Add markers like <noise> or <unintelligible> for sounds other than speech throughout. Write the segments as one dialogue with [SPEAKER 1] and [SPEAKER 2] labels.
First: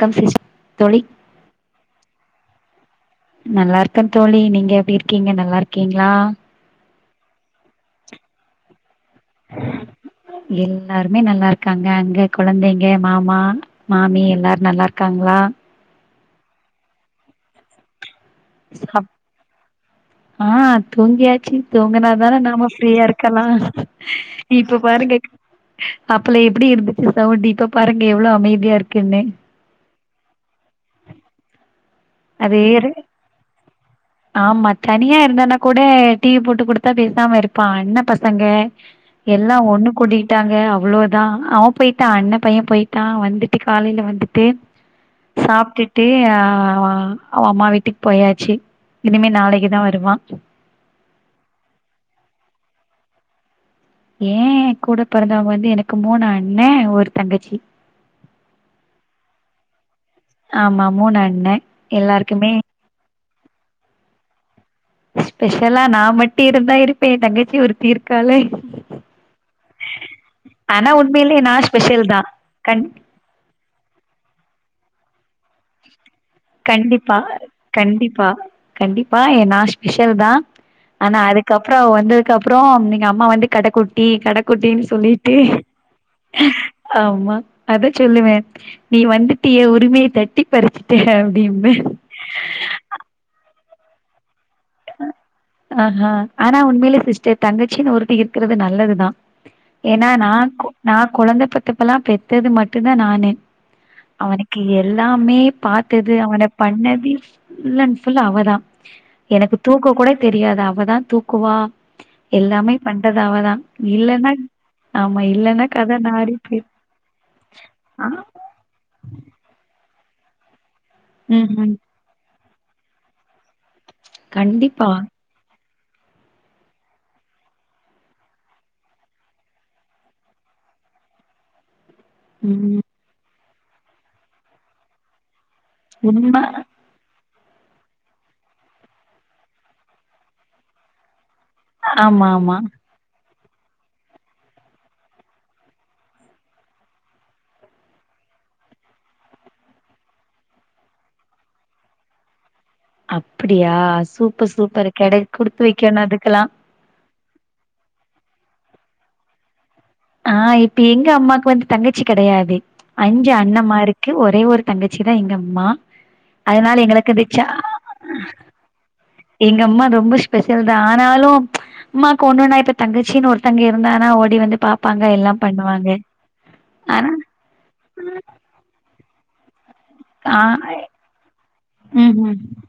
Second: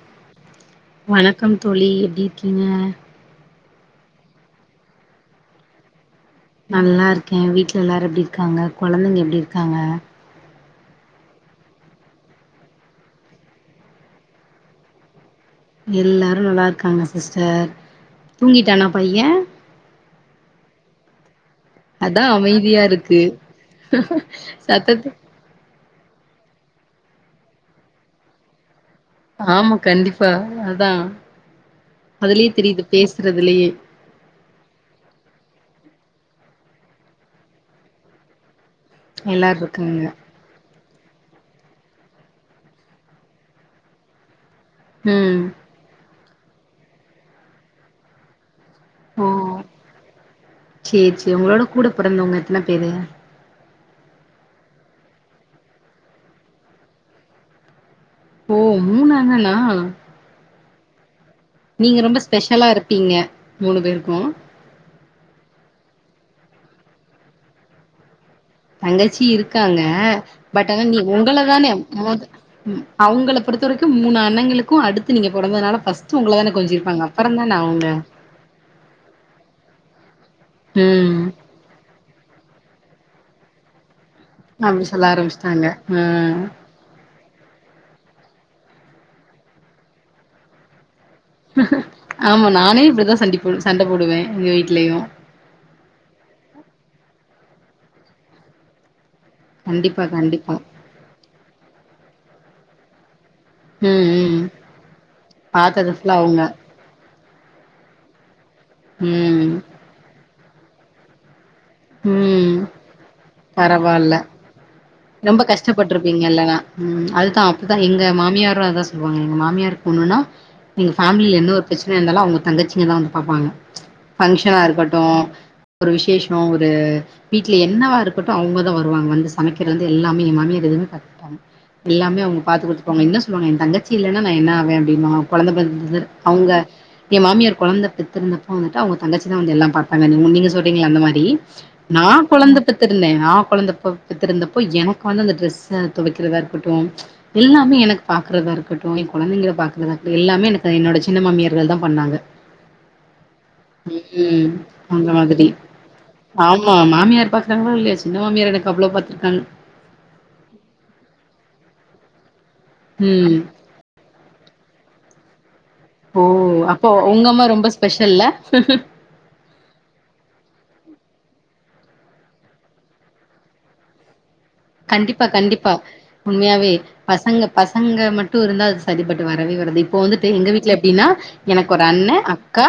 [SPEAKER 1] <unintelligible> தோழி
[SPEAKER 2] வணக்கம் தோழி எப்டி இருக்கீங்க
[SPEAKER 1] நல்லா இருக்கேன் தோழி நீங்க எப்படி இருக்கீங்க நல்லா இருக்கீங்களா
[SPEAKER 2] நல்லா இருக்கே வீட்ல எல்லாரு எப்படி இருக்காங்க கொழந்தைங்க எப்படி இருக்காங்க
[SPEAKER 1] எல்லாருமே நல்லா இருக்காங்க அங்க கொழந்தைங்க மாமா மாமி எல்லாரு நல்லா இருக்காங்களா
[SPEAKER 2] எல்லாரு நல்லா இருக்காங்க சிஸ்டர் தூங்கிட்டானா
[SPEAKER 1] சாப்
[SPEAKER 2] பைய
[SPEAKER 1] ஆ தூங்கியாச்சு தூங்கனா
[SPEAKER 2] அதா
[SPEAKER 1] தானே நாம
[SPEAKER 2] அமைதியா
[SPEAKER 1] ஃப்ரீயா
[SPEAKER 2] இருக்கு
[SPEAKER 1] இருக்கலா இப்ப பாருங்க
[SPEAKER 2] சத்தத்த
[SPEAKER 1] அப்பலே எப்படி இருந்துச்சு சவுண்டு இப்ப பாருங்க எவ்ளோ அமைதியா இருக்குன்னு
[SPEAKER 2] ஆமா கண்டிப்பா அதா அதுலயே
[SPEAKER 1] அதே
[SPEAKER 2] தெரியுது பேசுறதுலயே
[SPEAKER 1] ஆமா தனியா இருந்தனா கூட டி வி போட்டு குடுத்தா பேசாம இருப்பா அண்ண பசங்க
[SPEAKER 2] எல்லாரு
[SPEAKER 1] எல்லா ஒண்ணு
[SPEAKER 2] இருக்காங்க
[SPEAKER 1] கூடி ட்டாங்க அவ்வளோதா அவ போயிட்டா அண்ண பைய போயிட்டா வந்துட்டு காலையில வந்துட்டு
[SPEAKER 2] ம்
[SPEAKER 1] சாப்ட்டுட்டு அ அவ அம்மா வீட்டுக் போயாச்சு இனிமே நாளைக்கு தா வருவா
[SPEAKER 2] சேர் சேர் உங்களோட கூட பொறந்தவங்க எத்தன பேரு
[SPEAKER 1] ஏ கூட பிறந்தவங்க வந்து எனக்கு மூனு அண்ண ஒரு தங்கச்சி
[SPEAKER 2] ஓ மூனு அண்ணனா
[SPEAKER 1] ஆமா மூணு அண்ணே
[SPEAKER 2] நீங்க ரொம்ப
[SPEAKER 1] எல்லாருக்குமே
[SPEAKER 2] ஸ்பெஷலா இருப்பீங்க மூணு பேருக்கு
[SPEAKER 1] ஸ்பெஷலா நா மட்டு இருந்தா இருப்பே ஏ தங்கச்சி ஒருத்தி இருக்காலே
[SPEAKER 2] தங்கச்சி இருக்காங்க பட் ஆனா நீ
[SPEAKER 1] உண்மையிலே
[SPEAKER 2] உங்கள
[SPEAKER 1] நா
[SPEAKER 2] தானே
[SPEAKER 1] ஸ்பெஷல் தா
[SPEAKER 2] மூத்
[SPEAKER 1] கண்
[SPEAKER 2] அவங்களுக் பொறுத்த வரைக்கு மூணு அண்ணங்களுக்கு அடுத்து நீங்க பொறந்ததுனால ஃபர்ஸ்ட்டு உங்கள தான
[SPEAKER 1] கண்டிப்பா கண்டிப்பா கண்டிப்பா எ நா ஸ்பெஷல் தா ஆனா
[SPEAKER 2] ம்
[SPEAKER 1] அதுக் கப்றோ வந்ததுக் அப்புறோ நீங்க அம்மா வந்து கடக் கு டி கடக்குட்டின்
[SPEAKER 2] அப்டி சொல்ல
[SPEAKER 1] சொல்லிட்டு
[SPEAKER 2] ஆரம்பிச்சுட்டாங்க ம்
[SPEAKER 1] ஆமா அத சொல்லுவே நீ வந்துட்டியே ஏ உரிமைய தட்டி பறிச்சுட்டே டிம்மே
[SPEAKER 2] ஆமா நானே இப்படிதா சண்டி போ சண்ட போடுவே எங்க வீ ட்லியு
[SPEAKER 1] ஆஹ் ஆனா உண்மையில சிஸ்டர் தங்கச்சின்னு ஒருத்தி இருக்கிறது நல்லதுதா
[SPEAKER 2] கண்டிப்பா
[SPEAKER 1] ஏன்னா நா
[SPEAKER 2] கண்டிப்பா
[SPEAKER 1] கொ நா கொழந்த பெத்தப்பெல்லா பெத்தது மட்டு தா நானு
[SPEAKER 2] ம் ம்
[SPEAKER 1] அவனுக்கு எல்லாமே
[SPEAKER 2] ஃபுல்லா
[SPEAKER 1] பாத்தது
[SPEAKER 2] அவங்க
[SPEAKER 1] அவன பண்ணது ஃபுல் அன் ஃபுல் அவதா
[SPEAKER 2] ம்
[SPEAKER 1] எனக்கு தூக்க கூட தெரியாது அவதா தூக்குவா
[SPEAKER 2] ம்
[SPEAKER 1] எல்லாமே பண்றது அவ தா
[SPEAKER 2] பரவால்ல
[SPEAKER 1] இல்லனா
[SPEAKER 2] ரொம்ப கஷ்டப்பட்ருப்பீங்க இல்லனா ம் அதுதா அப்பதா
[SPEAKER 1] ஆ
[SPEAKER 2] எங்க மாமியாரு அதா சொ எங்க மாமியாருக் ஒன்னுனா எங்க பேமிலில எந்த ஒரு
[SPEAKER 1] ம்ஹ்ம்.
[SPEAKER 2] பிரச் பிரசன இருந்தாலு அவங்க தங்கச்சிங்க தா வந்து பாப்பாங்க பங்கஷனா
[SPEAKER 1] கண்டிப்பா.
[SPEAKER 2] இருக்கட்டு ஒரு விசேஷோ ஒரு து வீட்லியே என்னவா இருக்கட்டு அவங்கதா வருவாங்க வந்து சமைக்கிறது ந்து எல்லாமே எ மாமியார் எதுவுமே பாத்துப்பாங்க எல்லாமே பாத்து
[SPEAKER 1] ம்
[SPEAKER 2] குடுத்துட் போங்க என்ன சொல்வாங்க எ தங்கச்சி இல்லன்னா நா என்னாவே அப்டின்வா கொழந்த பெத்ததுல
[SPEAKER 1] உண்ம
[SPEAKER 2] அவுங்க எ மாமியார் கொழந்த பெத்திருந்தப்போ வந்துட்டு அவங்க தங்கச்சி தா வந்து எல்லா பாத்தாங்க நீ நீங்க சொல்றீங்களே அந்த மாரி நா
[SPEAKER 1] ஆமா ஆமா.
[SPEAKER 2] கொழந்த பெத் த்திருந்தே நா கொழந்த ப பெத்திருந்தப்போ எனக்கு வந்து அந்த டிரெஸ்ஸ துவைக்கிறதா இருக்கட்டு எல்லாமே எனக்கு பாக்குறதா இருக்கட்டு எ கொழந்தைங்கல பாக்கறதா இருக்கட்டு எல்லாமே எனக்கு என்னோட சின்ன மாமியர்கள் தா பண்ணாங்க <unintelligible>
[SPEAKER 1] அப்படியா
[SPEAKER 2] ம்
[SPEAKER 1] சூப்பர் சூப்பர் கெடைக் குடுத்து வைக்கனு அதுக்
[SPEAKER 2] ஆம்மா மாமியார் பாக்குறாங்களோ இல்லையோ சின்ன மாமியார் எனக்கு அவ்ளோ பாத்துருக்காங்க
[SPEAKER 1] ஆ இப்ப எங்க அம்மாக்கு வந்து தங்கச்சி கெடையாது அஞ்சு
[SPEAKER 2] ம்
[SPEAKER 1] அண்ணமாரு க்கு ஒரே ஒரு தங்கச்சி தா எங்க அம்மா
[SPEAKER 2] ஓ
[SPEAKER 1] அதனால
[SPEAKER 2] அப்போ
[SPEAKER 1] எங்களுக்கு
[SPEAKER 2] உங்க அம்மா
[SPEAKER 1] பிச்சா
[SPEAKER 2] ரொம்ப ஸ்பெஷல்ல
[SPEAKER 1] எங்க அம்மா ரொம்ப ஸ்பெஷல் தா ஆனாலு அம்மாக்கு ஒண்ணுனா இப்ப தங்கச்சின்னு ஒருதவங்க இருந்தாங்கனா ஓடி வந்து பா
[SPEAKER 2] கண்டிப்பா கண்டிப்பா உண்மையாவே
[SPEAKER 1] ஆனா
[SPEAKER 2] பசங்க பசங்க மட்டு இருந்தா அது செரிப்பட்டு வரவே வராது இப் இப்போ வந்துட்டு
[SPEAKER 1] ஆ
[SPEAKER 2] எங்க வீட்ல எப்டினா எனக்கு ஒரு
[SPEAKER 1] ம்
[SPEAKER 2] அண்ணே
[SPEAKER 1] ம்
[SPEAKER 2] அக்கா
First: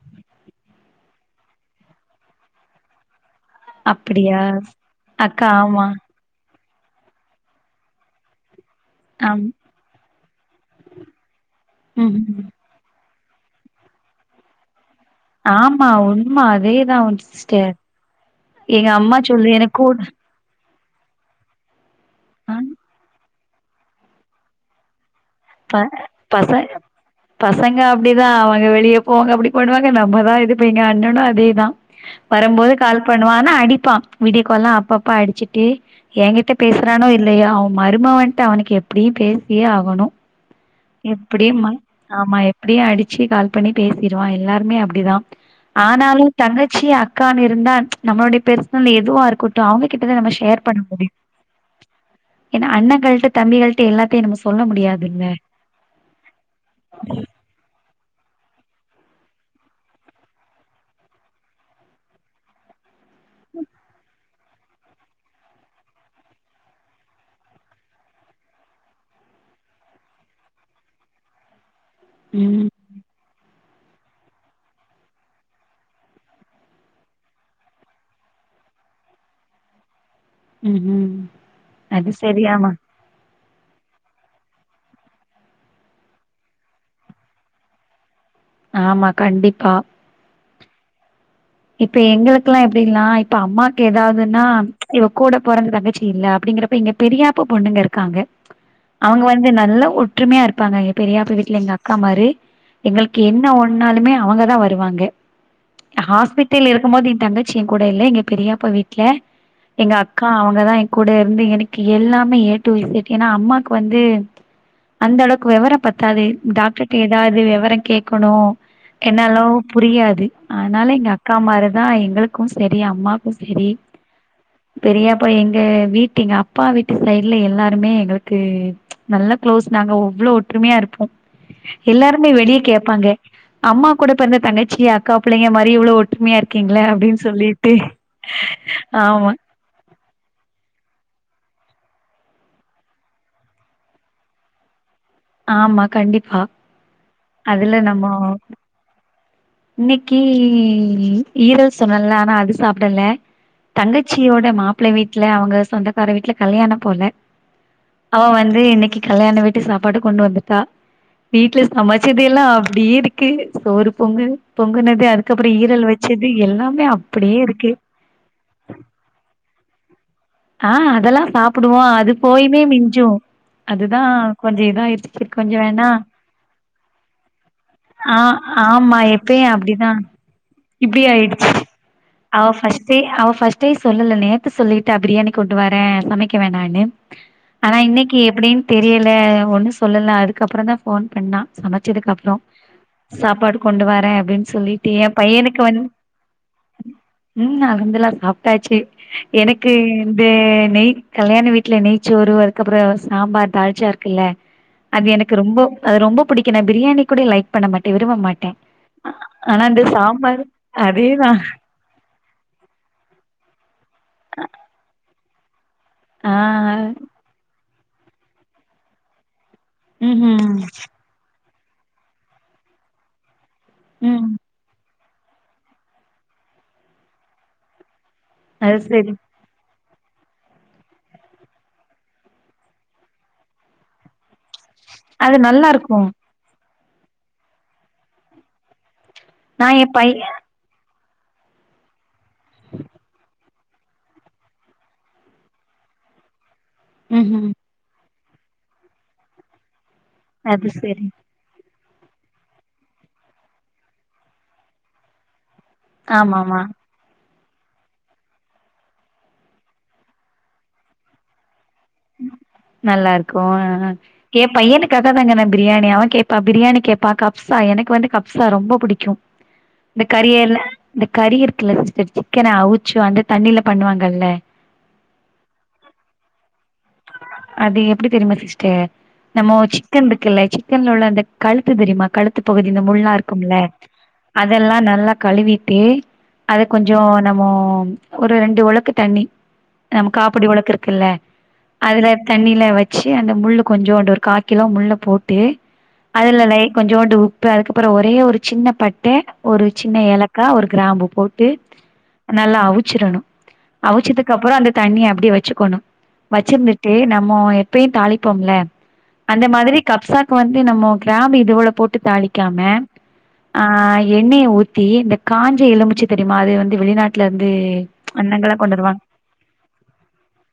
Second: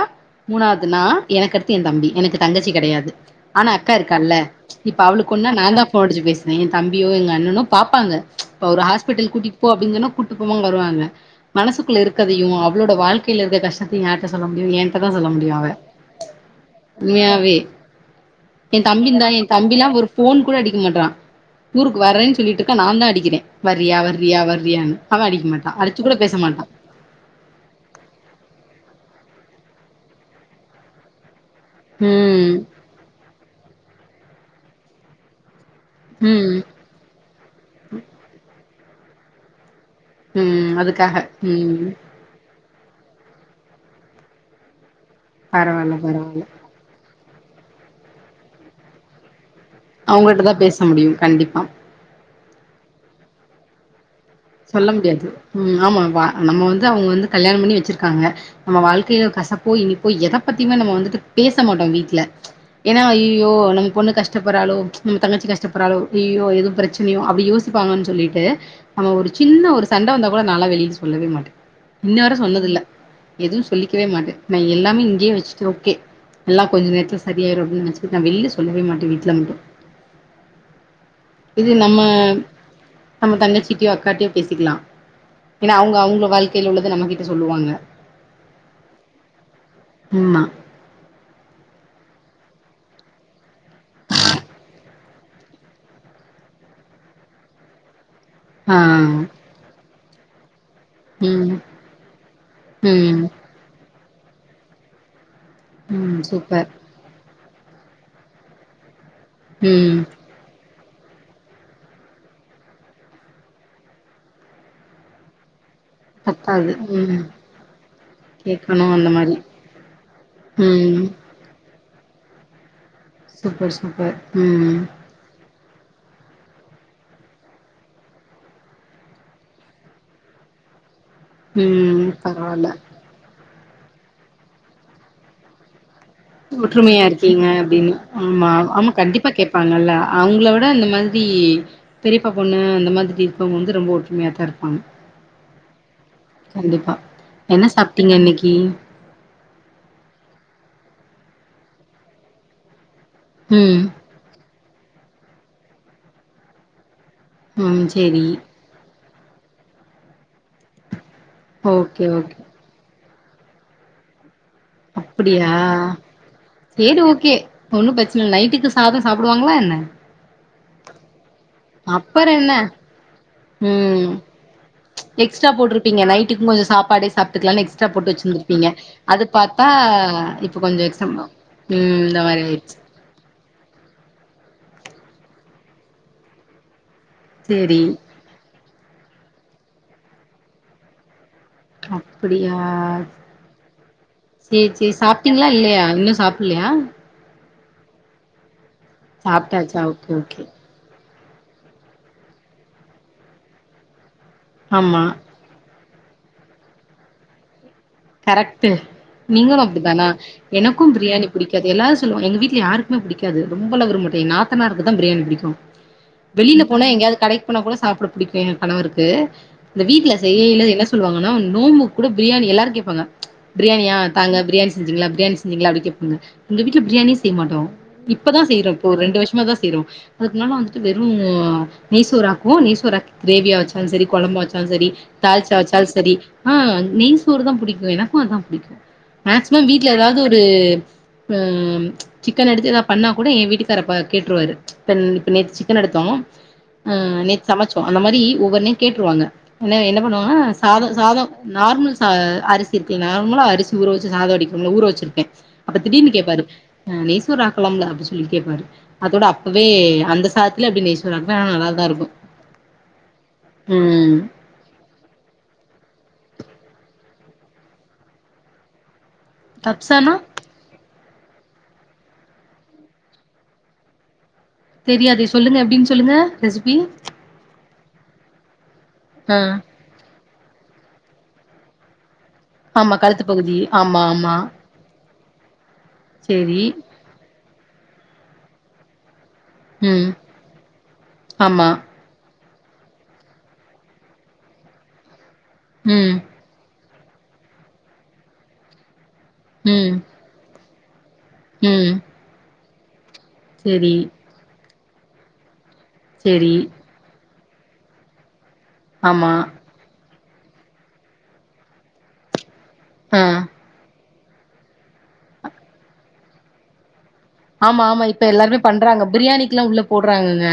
[SPEAKER 2] மூணாவதுனா எனக்கு அடுத்து ஏ தம்பி எனக்கு தங்கச்சி கெடையாது ஆனா அக்கா இருக்கால்ல
[SPEAKER 1] அப்டியா
[SPEAKER 2] இப்ப அவளுக்கு
[SPEAKER 1] அக்கா
[SPEAKER 2] ஒண்ணுனா நா தா
[SPEAKER 1] ஆமா
[SPEAKER 2] போன் அடிச்சு பேசுவே ஏ தம்பியோ எங்க அண்ணனோ பாப்பாங்க இப்போ ஒரு ஹாஸ்பிட்டல்
[SPEAKER 1] ஆம்
[SPEAKER 2] கூட்டி கோ அப்டின்னு சொன்னா கூட்டு போவோ வருவாங்க மனசுக்குள்ள
[SPEAKER 1] ம்
[SPEAKER 2] இருக்கதையு
[SPEAKER 1] ம்
[SPEAKER 2] உங்களோட வாழ்க்கையில இருக்குற கஷ்டத்தையு யார்ட சொல்ல முடியு ஏன்ட ஏங்கிட்ட தா சொல்ல முடியு அவ
[SPEAKER 1] ஆமா உண்ம அதேதா
[SPEAKER 2] உண்மையாவே
[SPEAKER 1] சிஸ்டர்
[SPEAKER 2] ஏ
[SPEAKER 1] எங்க
[SPEAKER 2] தம்பி
[SPEAKER 1] அம்மா
[SPEAKER 2] இந்தா ஏ
[SPEAKER 1] சொல்லு எனக்கு
[SPEAKER 2] தம்பில்லா
[SPEAKER 1] கூட
[SPEAKER 2] ஒரு போன் கூட அடிக்க மாட்றா ஊருக்கு வரேன்னு
[SPEAKER 1] ஆ
[SPEAKER 2] சொல்லிட்டுக்கா நான் த அடிக்கிறே வர்ரியா வர்ரியா வர்ரியான்னு அவே அடிக்க மாட்
[SPEAKER 1] ப பச பசங்க அப்டிதா அவங்க வெளியே போக அப்டி பண்ணுவாங்க நம்ம தா இது பேங்க அண்ணனு அதேதா
[SPEAKER 2] ம்
[SPEAKER 1] வரம்போது கால் பண்ணுவா ஆனா அடிப்பா வீடியோ கால்லா அப்பப்பா அடிச்சிட்டு ஏங்கிட்ட
[SPEAKER 2] ம்
[SPEAKER 1] பேசுறானோ இல்லையா அவன் மருமாவன்ட்டு அவனுக்கு எப்டியு பேசியே ஆகணு
[SPEAKER 2] ம் அதுக்
[SPEAKER 1] எப்டியுமாங் ஆம்மா எப்புடியு அடிச்சு கால் பண்ணி பேசிருவான் எல்லாருமே அப்டிதா
[SPEAKER 2] பரவால்ல
[SPEAKER 1] ஆனாலு
[SPEAKER 2] பரவால்ல
[SPEAKER 1] தங்கச்சி அக்கானு இருந்தா நம்மளுடைய பெர்சனல் எதுவா இருக்கட் அத அவுங்ககிட்டதா நம்ம
[SPEAKER 2] அவங்ககிட்டதா
[SPEAKER 1] ஷேர்
[SPEAKER 2] பேச
[SPEAKER 1] பண்ண முடியு
[SPEAKER 2] கண்டிப்பா
[SPEAKER 1] ஏனா அண்ணங்கள்ட தம்பிகள்ட எல்லாத்தையு நம்ம சொல்ல முடியாதுல்ல
[SPEAKER 2] ம் ஆமா வா நம்ம வந்து அவுங்க வந்து கல்யாணோ பண்ணி வச்சுருக்காங்க நம்ம வாழ்க்கையில கசப்போ இனிப்போ எத பத்தியுமே நம்ம வந்துட்டு பேச மாட்டோ வீட்ல ஏனா ஐயயோ நம்ம பொண்ணு கஷ் கஷ்டப்படுறாலோ நம் தங்கச்சி கஷ்டபடுறாளோ நம்ம தங்கச்சி கஷ்டபடுறாளோ ஐயயோ எது பிரச்சனையோ அப்டி யோசிப்பாங்கன்னு சொல்லிட்டு நம்ம ஒரு சின்ன ஒரு சண்ட வந்தா கூட நாலா வெளிய சொல்லவே மாட்டே இன்ன வர சொன்னது
[SPEAKER 1] ம்
[SPEAKER 2] இல்ல எதுவு சொல்லிக்கவே மாட்டே நா எல்லாமே இங்கேயே வச்சுட்டு ஓகே எல்லா கொஞ்ச நேரத்துல செரியாயிரு அப்டினு நெனச்சுட்டு நா வெளியில சொல்லவே மாட்டே வீட்ல மட்டு
[SPEAKER 1] ம்
[SPEAKER 2] இது நம்ம
[SPEAKER 1] அது சரி ஆமா
[SPEAKER 2] நம்ம தங்கச்சிக்கோ அக்கா காட்டியே பேசிக்கலா ஏனா அவுங்க அவுங்க வாழ்க்கையில உள்ளத நம்மகிட்ட சொல்லுவாங்க
[SPEAKER 1] ஆமா கண்டிப்பா
[SPEAKER 2] ம்மா
[SPEAKER 1] இப்ப எங்களுக்கெல்லா எப்புடில்லா இப்ப அம்மாக்கு ஏதாவதுன்னா இவ கூட பொறந்த தங்கச்சில்ல அப்டிங்கிறப்ப இங்க பெரியாப்ப பொண்ணுங்க இருக்காங்க
[SPEAKER 2] ஆ
[SPEAKER 1] அவுங்க வந்து நல்ல ஒற்றுமையா இருப்பாங்க பெரியாப்ப
[SPEAKER 2] ம்
[SPEAKER 1] வீட்ல எங்க அக்கா மாரு எங்களுக்கு
[SPEAKER 2] ம்
[SPEAKER 1] என்ன ஒண்ணுணாலுமே அவங்கதா வருவாங்க
[SPEAKER 2] ம் சூப்பர்
[SPEAKER 1] ஹாஸ்பிட்டல்ல இருக்கும் போது ஏ தங்கச்சியு ஏங்கூட இல்ல எங்க பெரியாப்ப வீட்ல எங்க
[SPEAKER 2] ம்
[SPEAKER 1] அக் ப்ப அவங்கதா ஏங்கூட இருந்து எனக்கு எல்லாமே ஏட்டு இசட் ஏனா அம்மாக்கு வந்து அந்த அளவுக்கு வெவரோ பத்தாது டாக்டர்ட ஏதாவது வெவர கேக்கனு
[SPEAKER 2] கேட்கணு அந்த மாரி
[SPEAKER 1] என்னாலோ புரியாது அதனால
[SPEAKER 2] ம்
[SPEAKER 1] எங்க அக்காமாரு தா எங்களுக்கும் செரி அம்மாக்
[SPEAKER 2] சூப்பர் சூப்பர் ம்
[SPEAKER 1] அப்ப எங்க வீட்டு எங்க அப்பா வீட்டு சைடுல எல்லாருமே எங்களுக்கு நல்ல குளோஸ் நாங்க அவ்ளோ ஒற்றுமையா இருப்போ
[SPEAKER 2] ம்
[SPEAKER 1] எல்லாருமே வெளியே
[SPEAKER 2] பரவால்ல
[SPEAKER 1] கேப்பாங்க அம்மா கூட பெறந்த தங்கச்சி அக்கா பிள்ளைங்க மாரி இவ்ளவு ஒற்
[SPEAKER 2] ஒற்றுமையா இருக்கிங்க அப்டினு ஆமா ஆமா கண்டிப்பா கேப் பப்பாங்கல்ல அவங்கள விட அந்த மாதிரி பெரிப்பா பொண்ணு அந்த மாதிரி இருப்பவங்க வந்து ரொம்ப ஒற்றுமையா தா இருப்பாங்க
[SPEAKER 1] ஆமா கண்டிப்பா
[SPEAKER 2] கண்டிப்பா என்ன
[SPEAKER 1] அதுல
[SPEAKER 2] சாப்ட்டீங்க இன்னைக்கு
[SPEAKER 1] இன்னைக்கு ஈரல் சொன்னல ஆனா அது சாப்டல
[SPEAKER 2] ம்
[SPEAKER 1] தங்கச்சி தங்கச்சியோட மாப்பிள வீட்ல அவங்க சொந்தக்கார வீட்ல கல்யாணம் போல
[SPEAKER 2] ம்
[SPEAKER 1] அவ
[SPEAKER 2] சேரி
[SPEAKER 1] வந்து இன்னைக்கு கல்யாண வீட்டு சாப்பாடு கொண்டு வந்துட்டா வீட்ல
[SPEAKER 2] ஓகே
[SPEAKER 1] சமைச்சது
[SPEAKER 2] ஓகே
[SPEAKER 1] எல்லா அப்டியே இரு க்கு சோறு பொங்கு பொங்குனது அதுக்கப்பறோ
[SPEAKER 2] அப்படியா
[SPEAKER 1] ஈரல் வெச்சது எல்லாமே
[SPEAKER 2] சேரி ஓகே
[SPEAKER 1] அப்டியே இருக்கு
[SPEAKER 2] ஒன்னும் பிரச்சன நைட்டுக்கு சாதம் சாப்டுவாங்களா என்ன
[SPEAKER 1] அ அதெல்லா சாப்டுவோ அது
[SPEAKER 2] அப்பறம் என்ன
[SPEAKER 1] போயுமே மிஞ்சூ அதுதா
[SPEAKER 2] ம்
[SPEAKER 1] கொஞ்சோ இதாயிடுச்சி சரி
[SPEAKER 2] எக்ஸ்ட்ரா
[SPEAKER 1] கொஞ்சோ வேணா
[SPEAKER 2] போட்ருப்பீங்க நைட்டுக்கு கொஞ்சம் சாப்பாடே சாப்ட்டுக்கலான்னு எக்ஸ்ட்ரா போட்டு
[SPEAKER 1] அ
[SPEAKER 2] வச்சிருந்திருப்பீங்க
[SPEAKER 1] ஆமா
[SPEAKER 2] அது
[SPEAKER 1] எப் இவெ
[SPEAKER 2] பாத்தா
[SPEAKER 1] அப்டிதா
[SPEAKER 2] இப்ப கொஞ்சம்
[SPEAKER 1] இப்டி
[SPEAKER 2] எக்ஸ்ட்ரா ம்
[SPEAKER 1] ஆயிடுச்சு
[SPEAKER 2] இந்த மாரி
[SPEAKER 1] அவ
[SPEAKER 2] ஆயிடுச்சு
[SPEAKER 1] ஃபஸ்ட் சேரி அவ ஃபஸ்ட்டே சொல்லல நேத்து சொல்லிட்டா பிரியாணி கொண்டு வரேன் சமைக்க வேண்டான்னு ஆனா
[SPEAKER 2] சேரி
[SPEAKER 1] இன்னைக்கு எப்டின்னு தெரியல ஒண்ணு சொல்லல அதுக்கப்பறோ தா போன் பண்ணா சமைச்சதுக்கு அப்றோ
[SPEAKER 2] அப்படியா
[SPEAKER 1] சாப்பாடு கொண்டு வரே அப்டின்னு
[SPEAKER 2] சேரி
[SPEAKER 1] சொல்லிட்டு
[SPEAKER 2] சேரி
[SPEAKER 1] எ
[SPEAKER 2] சாப்ட்டீங்களா
[SPEAKER 1] பையனுக்கு வந்து
[SPEAKER 2] இன்னும் இல்லையா
[SPEAKER 1] ம் அவங்கல்லா சாப்ட்டாச்சு எனக்கு
[SPEAKER 2] சாப்ட்டாச்சா ஓகே
[SPEAKER 1] இந்த
[SPEAKER 2] ஓகே
[SPEAKER 1] நெய் கல்யாண வீட்ல நெய்ச்சோறு அதுக்கப்பறோ சாம்பார் தால்ச்சா இருக்குல்ல
[SPEAKER 2] ஆமா
[SPEAKER 1] அது எனக்கு எனக்கு ரொம்ப அது ரொம்ப பிடிக்கு நான் பிரியாணி கூட லைக் பண்ண மாட்டே விரும்ப மாட்டே
[SPEAKER 2] நீங்களு
[SPEAKER 1] ஆனா இந்த
[SPEAKER 2] அப்டித்தானா
[SPEAKER 1] சாம்பார்
[SPEAKER 2] எனக்கு பிரியாணி
[SPEAKER 1] அதேதா
[SPEAKER 2] பிடிக்காது எல்லாரு சொல்லுவாங்க எங்க வீட்ல யாருக்கு பிடிக்காது ரொம்பலா விரும்ப மாட்டே எ நாத்தனாருக்கு தா பிரியாணி பிடிக்கு
[SPEAKER 1] ஆ
[SPEAKER 2] வெளியில போனா எங்காய அது கடைக்கு போனா கூட சாப்பிட புடிக்கும் என் கணவருக்கு இந்த வீட்ல
[SPEAKER 1] ம் ம்
[SPEAKER 2] செய்யயில என்ன சொல்வாங்க ஆனா நோம்புக் கூட பிரியாணி எல்லாரும் கேப்பாங்க பிரியாணியா
[SPEAKER 1] ம்
[SPEAKER 2] தாங்க பிரியாணி செஞ்சிங்ளா பிரியாணி <unintelligible> அப்டி கேப்பாங்க எங்க வீட்ல பிரியாணியே செய்யமாட்டோ இப்பதா செய்றோ
[SPEAKER 1] அது
[SPEAKER 2] இப்ப
[SPEAKER 1] சரி
[SPEAKER 2] ரெண்டு வருஷமா தா செய்றோ அதுக்கு முன்னாடிலா வந்துட்டு வெறும் நெய்சோறு ஆக்குவோ நெய் சோறு ஆக்கி கிரேவியா வச்சாலு சரி கொழம்பா வச்சா வச்சாலு சரி
[SPEAKER 1] அது
[SPEAKER 2] தால்ஸ்ஸா
[SPEAKER 1] நல்லா
[SPEAKER 2] வெச்சாலு
[SPEAKER 1] இருக்கு
[SPEAKER 2] சரி அ நெய் சோறுதா பிடிக்கு எனக்கு அதுதா பிடிக்கு
[SPEAKER 1] நா
[SPEAKER 2] மேக்சிமம்
[SPEAKER 1] எ
[SPEAKER 2] வீட்ல
[SPEAKER 1] பைய
[SPEAKER 2] ஏதாவது ஒரு அ சிக்கன் எடுத்து ஏதா பண்ணா கூட எ வீட்டுக்காரு அப்ப கேட்டுருவாரு இப்ப நேத்து சிக்கன் எடுத்தோ அ நேத்து
[SPEAKER 1] ம்ஹும்
[SPEAKER 2] சமைச்சோ அந்த மாரி ஒவ்வொன்னையு கேட்டுருவாங்க என்ன என்ன பண்ணுவாங்கனா
[SPEAKER 1] அது
[SPEAKER 2] சாதோ
[SPEAKER 1] சரி
[SPEAKER 2] சாதோ நார்மல் சா அரிசி இருக்குல நார்மலா அரிசி ஊற வச்சு சாதம் வடிப்போம்ல ஊற வச்சிருக்கே அப்ப திடீனு கேப்பாரு
[SPEAKER 1] ஆமாமா
[SPEAKER 2] நெய் சோறு ஆக்கலாம்ல அப்டி சொல்லி கேப்பாரு அதோட அப்பவே அந்த சாதத்தத்துலே அப்டி நெய் சோறு ஆக்குவே ஆனா நல்லா தா இருக்கு
[SPEAKER 1] நல்லா இருக்கு அ
[SPEAKER 2] ம்
[SPEAKER 1] கேப் பையனுக்காக தாங்க நா பிரியாணி அவெ கேட்பா பிரியாணி கேட்பா கப்சா எனக்கு வந்து கப்சா ரொம்ப புடிக்கு இந்த
[SPEAKER 2] கப்சானா
[SPEAKER 1] கறிய ல இந்த கறி இருக்குல்ல சிஸ்டர் சிக்கன அவுச்சு அந்த தண்ணியில பண்ணுவாங்கல்ல
[SPEAKER 2] தெரியாதே சொல்லுங்க எப்டின்னு சொல்லுங்க ரெசிபி
[SPEAKER 1] அது எப்டி தெரியுமா சிஸ்டர்
[SPEAKER 2] ஆ
[SPEAKER 1] நம்ம சிக் சிக்கன் இருக்குல்ல சிக்கன்ல உள்ள அந்த கழுத்து தெரியுமா கழு கழுத்து பகுதி இந்த
[SPEAKER 2] ஆமா
[SPEAKER 1] முல்லா
[SPEAKER 2] கழுத்து
[SPEAKER 1] இருக்கும்ல
[SPEAKER 2] பகுதி ஆமா ஆமா
[SPEAKER 1] அதெல்லா நல்லா கழுவிட்டு
[SPEAKER 2] சேரி
[SPEAKER 1] அத கொஞ்சோ நம்ம ஒரு ரெண்டு ஒலக்கு தண்ணி
[SPEAKER 2] ம்
[SPEAKER 1] நம் காப்படி ஒலக்கு இருக்குல்ல
[SPEAKER 2] ஆமா
[SPEAKER 1] அதுல தண்ணில வச்சு அந்த முள்ளு கொஞ்சோன்டு ஒரு கா கிலோ முள்ள போட்டு
[SPEAKER 2] ம்
[SPEAKER 1] அதுல லைட் கொஞ்சோன்டு உப்பு அதுக்கப்பறோ ஒரே ஒரு சின்ன பட்டை ஒரு
[SPEAKER 2] ம்
[SPEAKER 1] சின்ன ஏலக்கா ஒரு கிராம்பு போ ட்டு
[SPEAKER 2] ம்
[SPEAKER 1] நல்லா அவுச்சிரணு
[SPEAKER 2] சேரி
[SPEAKER 1] அவுச்சிதுக்கு அப்பறோ அந்த தண்ணிய அப்டியே வச்சுகணு
[SPEAKER 2] சேரி
[SPEAKER 1] ச்சிருந்துட்டு நம்மோ எப்பயு தாளிப்போம்ல
[SPEAKER 2] ஆமா
[SPEAKER 1] அந்த மாதிரி கப்சாக்கு வந்து நம்மோ கிராம்பு இதுவுல போட்டு தாளிக்காம ஆ எண்ணெய ஊத்தி இந்த காஞ்ச எலுமுச்ச தெரியுமா அது வந்து வெளிநாட்
[SPEAKER 2] ஆமா ஆமா இப்ப எல்லாருமே பண்றாங்க பிரியாணிக்குல்லா உள்ள போட்றாங்கங்க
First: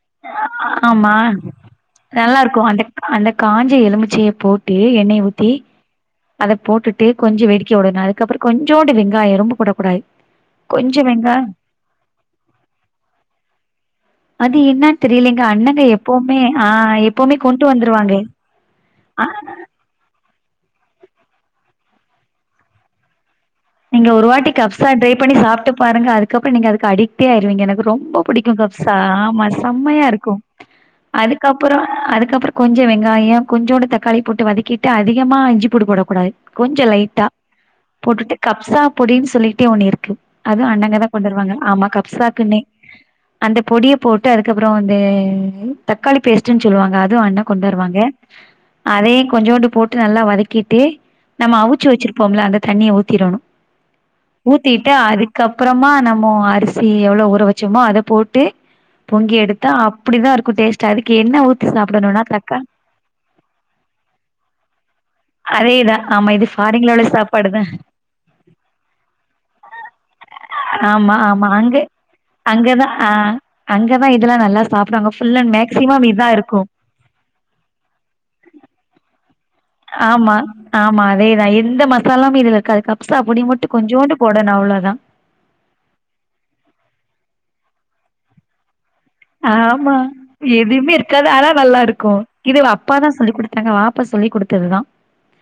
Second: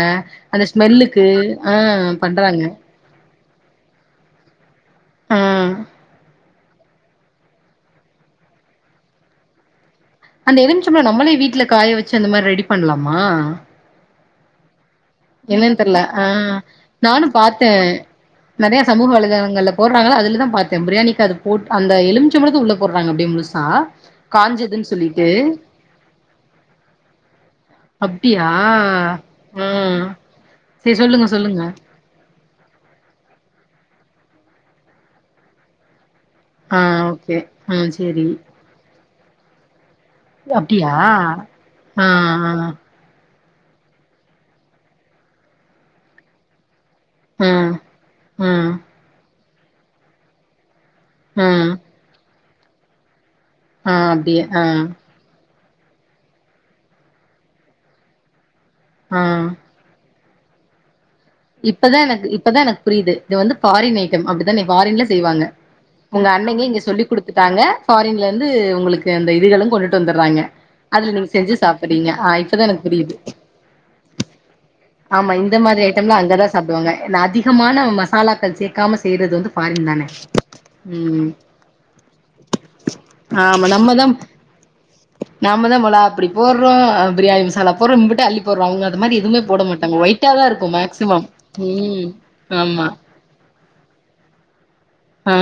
[SPEAKER 2] அந்த
[SPEAKER 1] ஆமா
[SPEAKER 2] ஸ்மெல்லுக்கு ஆ
[SPEAKER 1] நல்லா இருக்கு
[SPEAKER 2] பண்றாங்க
[SPEAKER 1] அந்த அந்த காஞ்ச எலுமிச்சைய போட்டு எண்ணெய
[SPEAKER 2] ஆ
[SPEAKER 1] ஊத்தி அத போட்டுட்டு கொஞ்சோ வெடிக்க உடணு அதுக்கப்பறோ கொஞ்சோண்டு வெங்காயம் ரொம்ப போடக் கூடாது
[SPEAKER 2] அந்த எலுமிச்ச பழோ நம்மளே வீட்ல காய வச்சு அந்த மாறி ரெடி பண்லாமா
[SPEAKER 1] அது என்னான்னு தெரிலைங் எங்க
[SPEAKER 2] என்னன்னு
[SPEAKER 1] அண்ணங்க
[SPEAKER 2] தெர்ல
[SPEAKER 1] எப்பவுமே ஆ
[SPEAKER 2] நானு
[SPEAKER 1] எப்பவுமே கொண்ட்டு
[SPEAKER 2] பாத்தே
[SPEAKER 1] வந்துருவாங்க ஆ
[SPEAKER 2] போட்றாங்களா அதுல தா பாத்தே பிரியாணிக் அதுக் போட் அந்த எலுமிச்ச பழத்த உள்ள போட்றாங்க அப்டியே முழுச
[SPEAKER 1] நீங்க ஒரு வாட்டி கப்சா ட்ரை பண்ணி சாப்ட்டு பாருங்க அதுக்கப்புறோ நீங்க அதுக்கு அடிக்டே ஆயிருவீங்க எனக்கு ரொம்ப புடிக்
[SPEAKER 2] அப்டியா
[SPEAKER 1] கொஞ்சோ கப்சா ஆமா
[SPEAKER 2] ஆ
[SPEAKER 1] செம்மையா இருக்கும்
[SPEAKER 2] செரி சொல்லுங்க சொல்லுங்க
[SPEAKER 1] அதுக்கப்பறோ அதுக்கப்பறோ கொஞ்சோ வெங்காயம் கொஞ்சோண்டு தக்காளி போட்டு வதக்கிட்டு அதிகமா இஞ்சி பூண்டு போடக்கூடாது
[SPEAKER 2] ஆ
[SPEAKER 1] கொஞ்சோ லைட்டா
[SPEAKER 2] ஓகே ம் சேரி
[SPEAKER 1] போட்டுட்டு கப்சா பொடின்னு சொல்லிட்டே ஒன்னு இருக்கு அதும்
[SPEAKER 2] அப்டியா
[SPEAKER 1] அண்ணங்க தா கொண்டு வருவாங்க ஆமா
[SPEAKER 2] ஆ ஆ
[SPEAKER 1] கப்சாக்குன்னே அந்த பொடிய போட்டு அதுக்கப்புறோ இந்த தக்காளி பேஸ்ட்டுன்னு சொல்லுவாங்க அதும் அண்ணே கொண்டு
[SPEAKER 2] ம்
[SPEAKER 1] வருவாங்க
[SPEAKER 2] ம்
[SPEAKER 1] அதையு கொஞ்சோண்டு போட்டு நல்லா வதக்கிட்டு நம்ம
[SPEAKER 2] ம்
[SPEAKER 1] அவுச்சு வச்சுருப்போம்ல்ல அந்த தண்ணிய ஊத்திறணு
[SPEAKER 2] ஆ அப்டியே ஆ
[SPEAKER 1] ஊத்திட்டு அது கப்பறமா நம்மோ அரிசி எவ்ளோ ஊற வச்சோமோ அத போட்டு
[SPEAKER 2] ஆ
[SPEAKER 1] பொங்கி எடுத்தா அப் அப்புடிதா இருக்கும் டேஸ்ட் டதுக் எ‌ண்ண ஊ
[SPEAKER 2] இப்பதா எனக்கு இப்பதா எனக் புரியிது இது வந்து ஃபாரின் ஐட்டம் அப்டித்தான ஃபாரின்ல செய்வாங்க
[SPEAKER 1] அதேதா
[SPEAKER 2] உங்க
[SPEAKER 1] ஆமா இது
[SPEAKER 2] அண்ணேங்க இங்க
[SPEAKER 1] ஃபாரின்ல
[SPEAKER 2] சொல்லி
[SPEAKER 1] உள்ள
[SPEAKER 2] குடுத்துட்டாங்க
[SPEAKER 1] சாப்பாடுதா
[SPEAKER 2] ஃபாரின்ல வந்து உங்களுக்கு அந்த இதுகளு கொண்டுட் வந்தர்றாய்ங்க அதுல
[SPEAKER 1] ஆமா
[SPEAKER 2] நீங்க
[SPEAKER 1] ஆமா
[SPEAKER 2] செஞ்சு
[SPEAKER 1] அங்க
[SPEAKER 2] சாப்பட்றீங்க ஆ இப்பதா எனக்
[SPEAKER 1] அங்கதா ஆ
[SPEAKER 2] புரியிது
[SPEAKER 1] அங்கதா இதெல்லா நல்லா சாப்டுவாங்க
[SPEAKER 2] ஆமா
[SPEAKER 1] ஃபுல் அண்ட்
[SPEAKER 2] இந்த மாதிரி
[SPEAKER 1] மேக்சிமம்
[SPEAKER 2] ஐட்டம்லா
[SPEAKER 1] இதா
[SPEAKER 2] அங்கதா
[SPEAKER 1] இருக்கு
[SPEAKER 2] சாப்புட்வாங்க ஏன்னா அதிகமான மசாலாக்கள் சேக்காம செய்யுறது வந்து ஃபாரின் தானே
[SPEAKER 1] ஆமா ஆமா
[SPEAKER 2] ம்
[SPEAKER 1] அதேதா எந்த மசாலாமே இதுல இருக்காது கப்சா பொடி மட்டு கொஞ்சோண்டு போடணு அவ்ளதா
[SPEAKER 2] நாம்ம தா மொளாப்புடி போட்றோ அ பிரியாணி மசாலா போட்றோ இம்புட்டும் அள்ளி ஒரு வைங்காது மாறி எதுமே போட மாட்டாங்க ஒயிட்டா தா இருக்கு மே
[SPEAKER 1] கத அத்தா நல்லா இருக்கும இது அப்பாதா சொல்லி் குடுத்தாங்க வாப்பா சொல்லி குடுத்ததுதா
[SPEAKER 2] ஆ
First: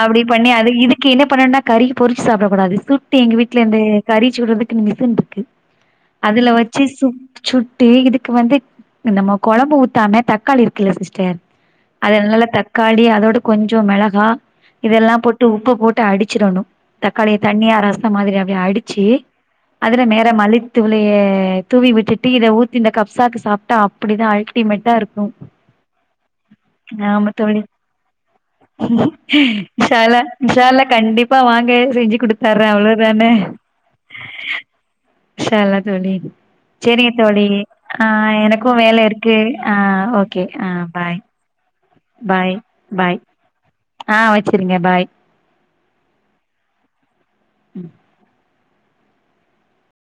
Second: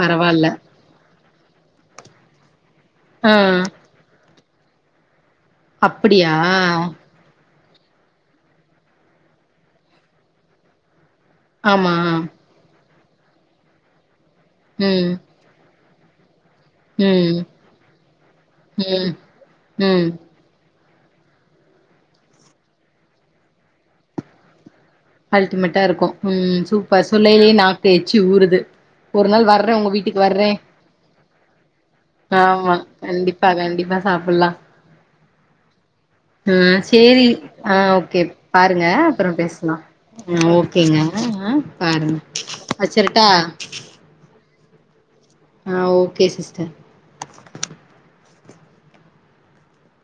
[SPEAKER 1] அப்டி பண்ணி அதி இது இங்கி என்ன பண்ணுனா கறிய பொறிச்சு சாப்புடக்கூடாது சுட்டு
[SPEAKER 2] ஆ
[SPEAKER 1] எங்க வீட்ல இந்த கறிச்சுட்றதுக்குன்னு மிசுன் இருக்கு
[SPEAKER 2] அப்படியா
[SPEAKER 1] அதுல வச்சு சு சுட்டு இதுக்கு வந்து நம்ம கொழம்பு ஊத்தாம தக்காளி இருக்குல்ல சிஸ்டர்
[SPEAKER 2] ஆமா
[SPEAKER 1] அதனால தக்காளி அதோட கொஞ்சோ மிளகா
[SPEAKER 2] ம்
[SPEAKER 1] இதெல்லா போ ட்டு உப்பு போட்டு அடிச்சிறணு
[SPEAKER 2] ம்
[SPEAKER 1] தக்காளிய தண்ணியா ரசம் மாறி அப்டியே அடிச்சு
[SPEAKER 2] ம்
[SPEAKER 1] அதுல
[SPEAKER 2] ம்
[SPEAKER 1] மேற மல்லி தூளே தூவி விட்டுட்டு இத ஊத்தி இந்த கப்சாக்கு சாப்டா அப்புடிதா அல்டிமேட்டா இருக்கும்
[SPEAKER 2] அல்டிமேட்டா இருக்கும் ம் சூப்பர்
[SPEAKER 1] ஆமா
[SPEAKER 2] சொல்லையிலயே
[SPEAKER 1] தோழி
[SPEAKER 2] நாக்கு எச்சு ஊறுது ஒரு நாள் வர்றே உங்க
[SPEAKER 1] இன்ஷா
[SPEAKER 2] வீட்டுக்கு
[SPEAKER 1] அல்லா
[SPEAKER 2] வர்றே
[SPEAKER 1] இன்ஷா அல்லா கண்டிப்பா வாங்க செஞ்சு குடுத்தர்றே
[SPEAKER 2] ஆமா
[SPEAKER 1] அவ்ளோதானே
[SPEAKER 2] கண்டிப்பா கண்டிப்பா சாப்புட்லா
[SPEAKER 1] ஷலாத் வண்டி
[SPEAKER 2] உம் சேரி ஆ அ ஓகே
[SPEAKER 1] எனக்கு
[SPEAKER 2] பாருங்க
[SPEAKER 1] வேல
[SPEAKER 2] அப்பறோ
[SPEAKER 1] இருக்கு ஆ
[SPEAKER 2] பேஸ்லா
[SPEAKER 1] ஓகே
[SPEAKER 2] ம்
[SPEAKER 1] ஆ
[SPEAKER 2] ஓகேங்க
[SPEAKER 1] பாய்
[SPEAKER 2] அ பாருங்
[SPEAKER 1] பாய் பாய்
[SPEAKER 2] வெச்சரட்டா
[SPEAKER 1] ஆ வெச்சிருங்க பாய்
[SPEAKER 2] ஆ ஓகே சிஸ்டர்
[SPEAKER 1] ம்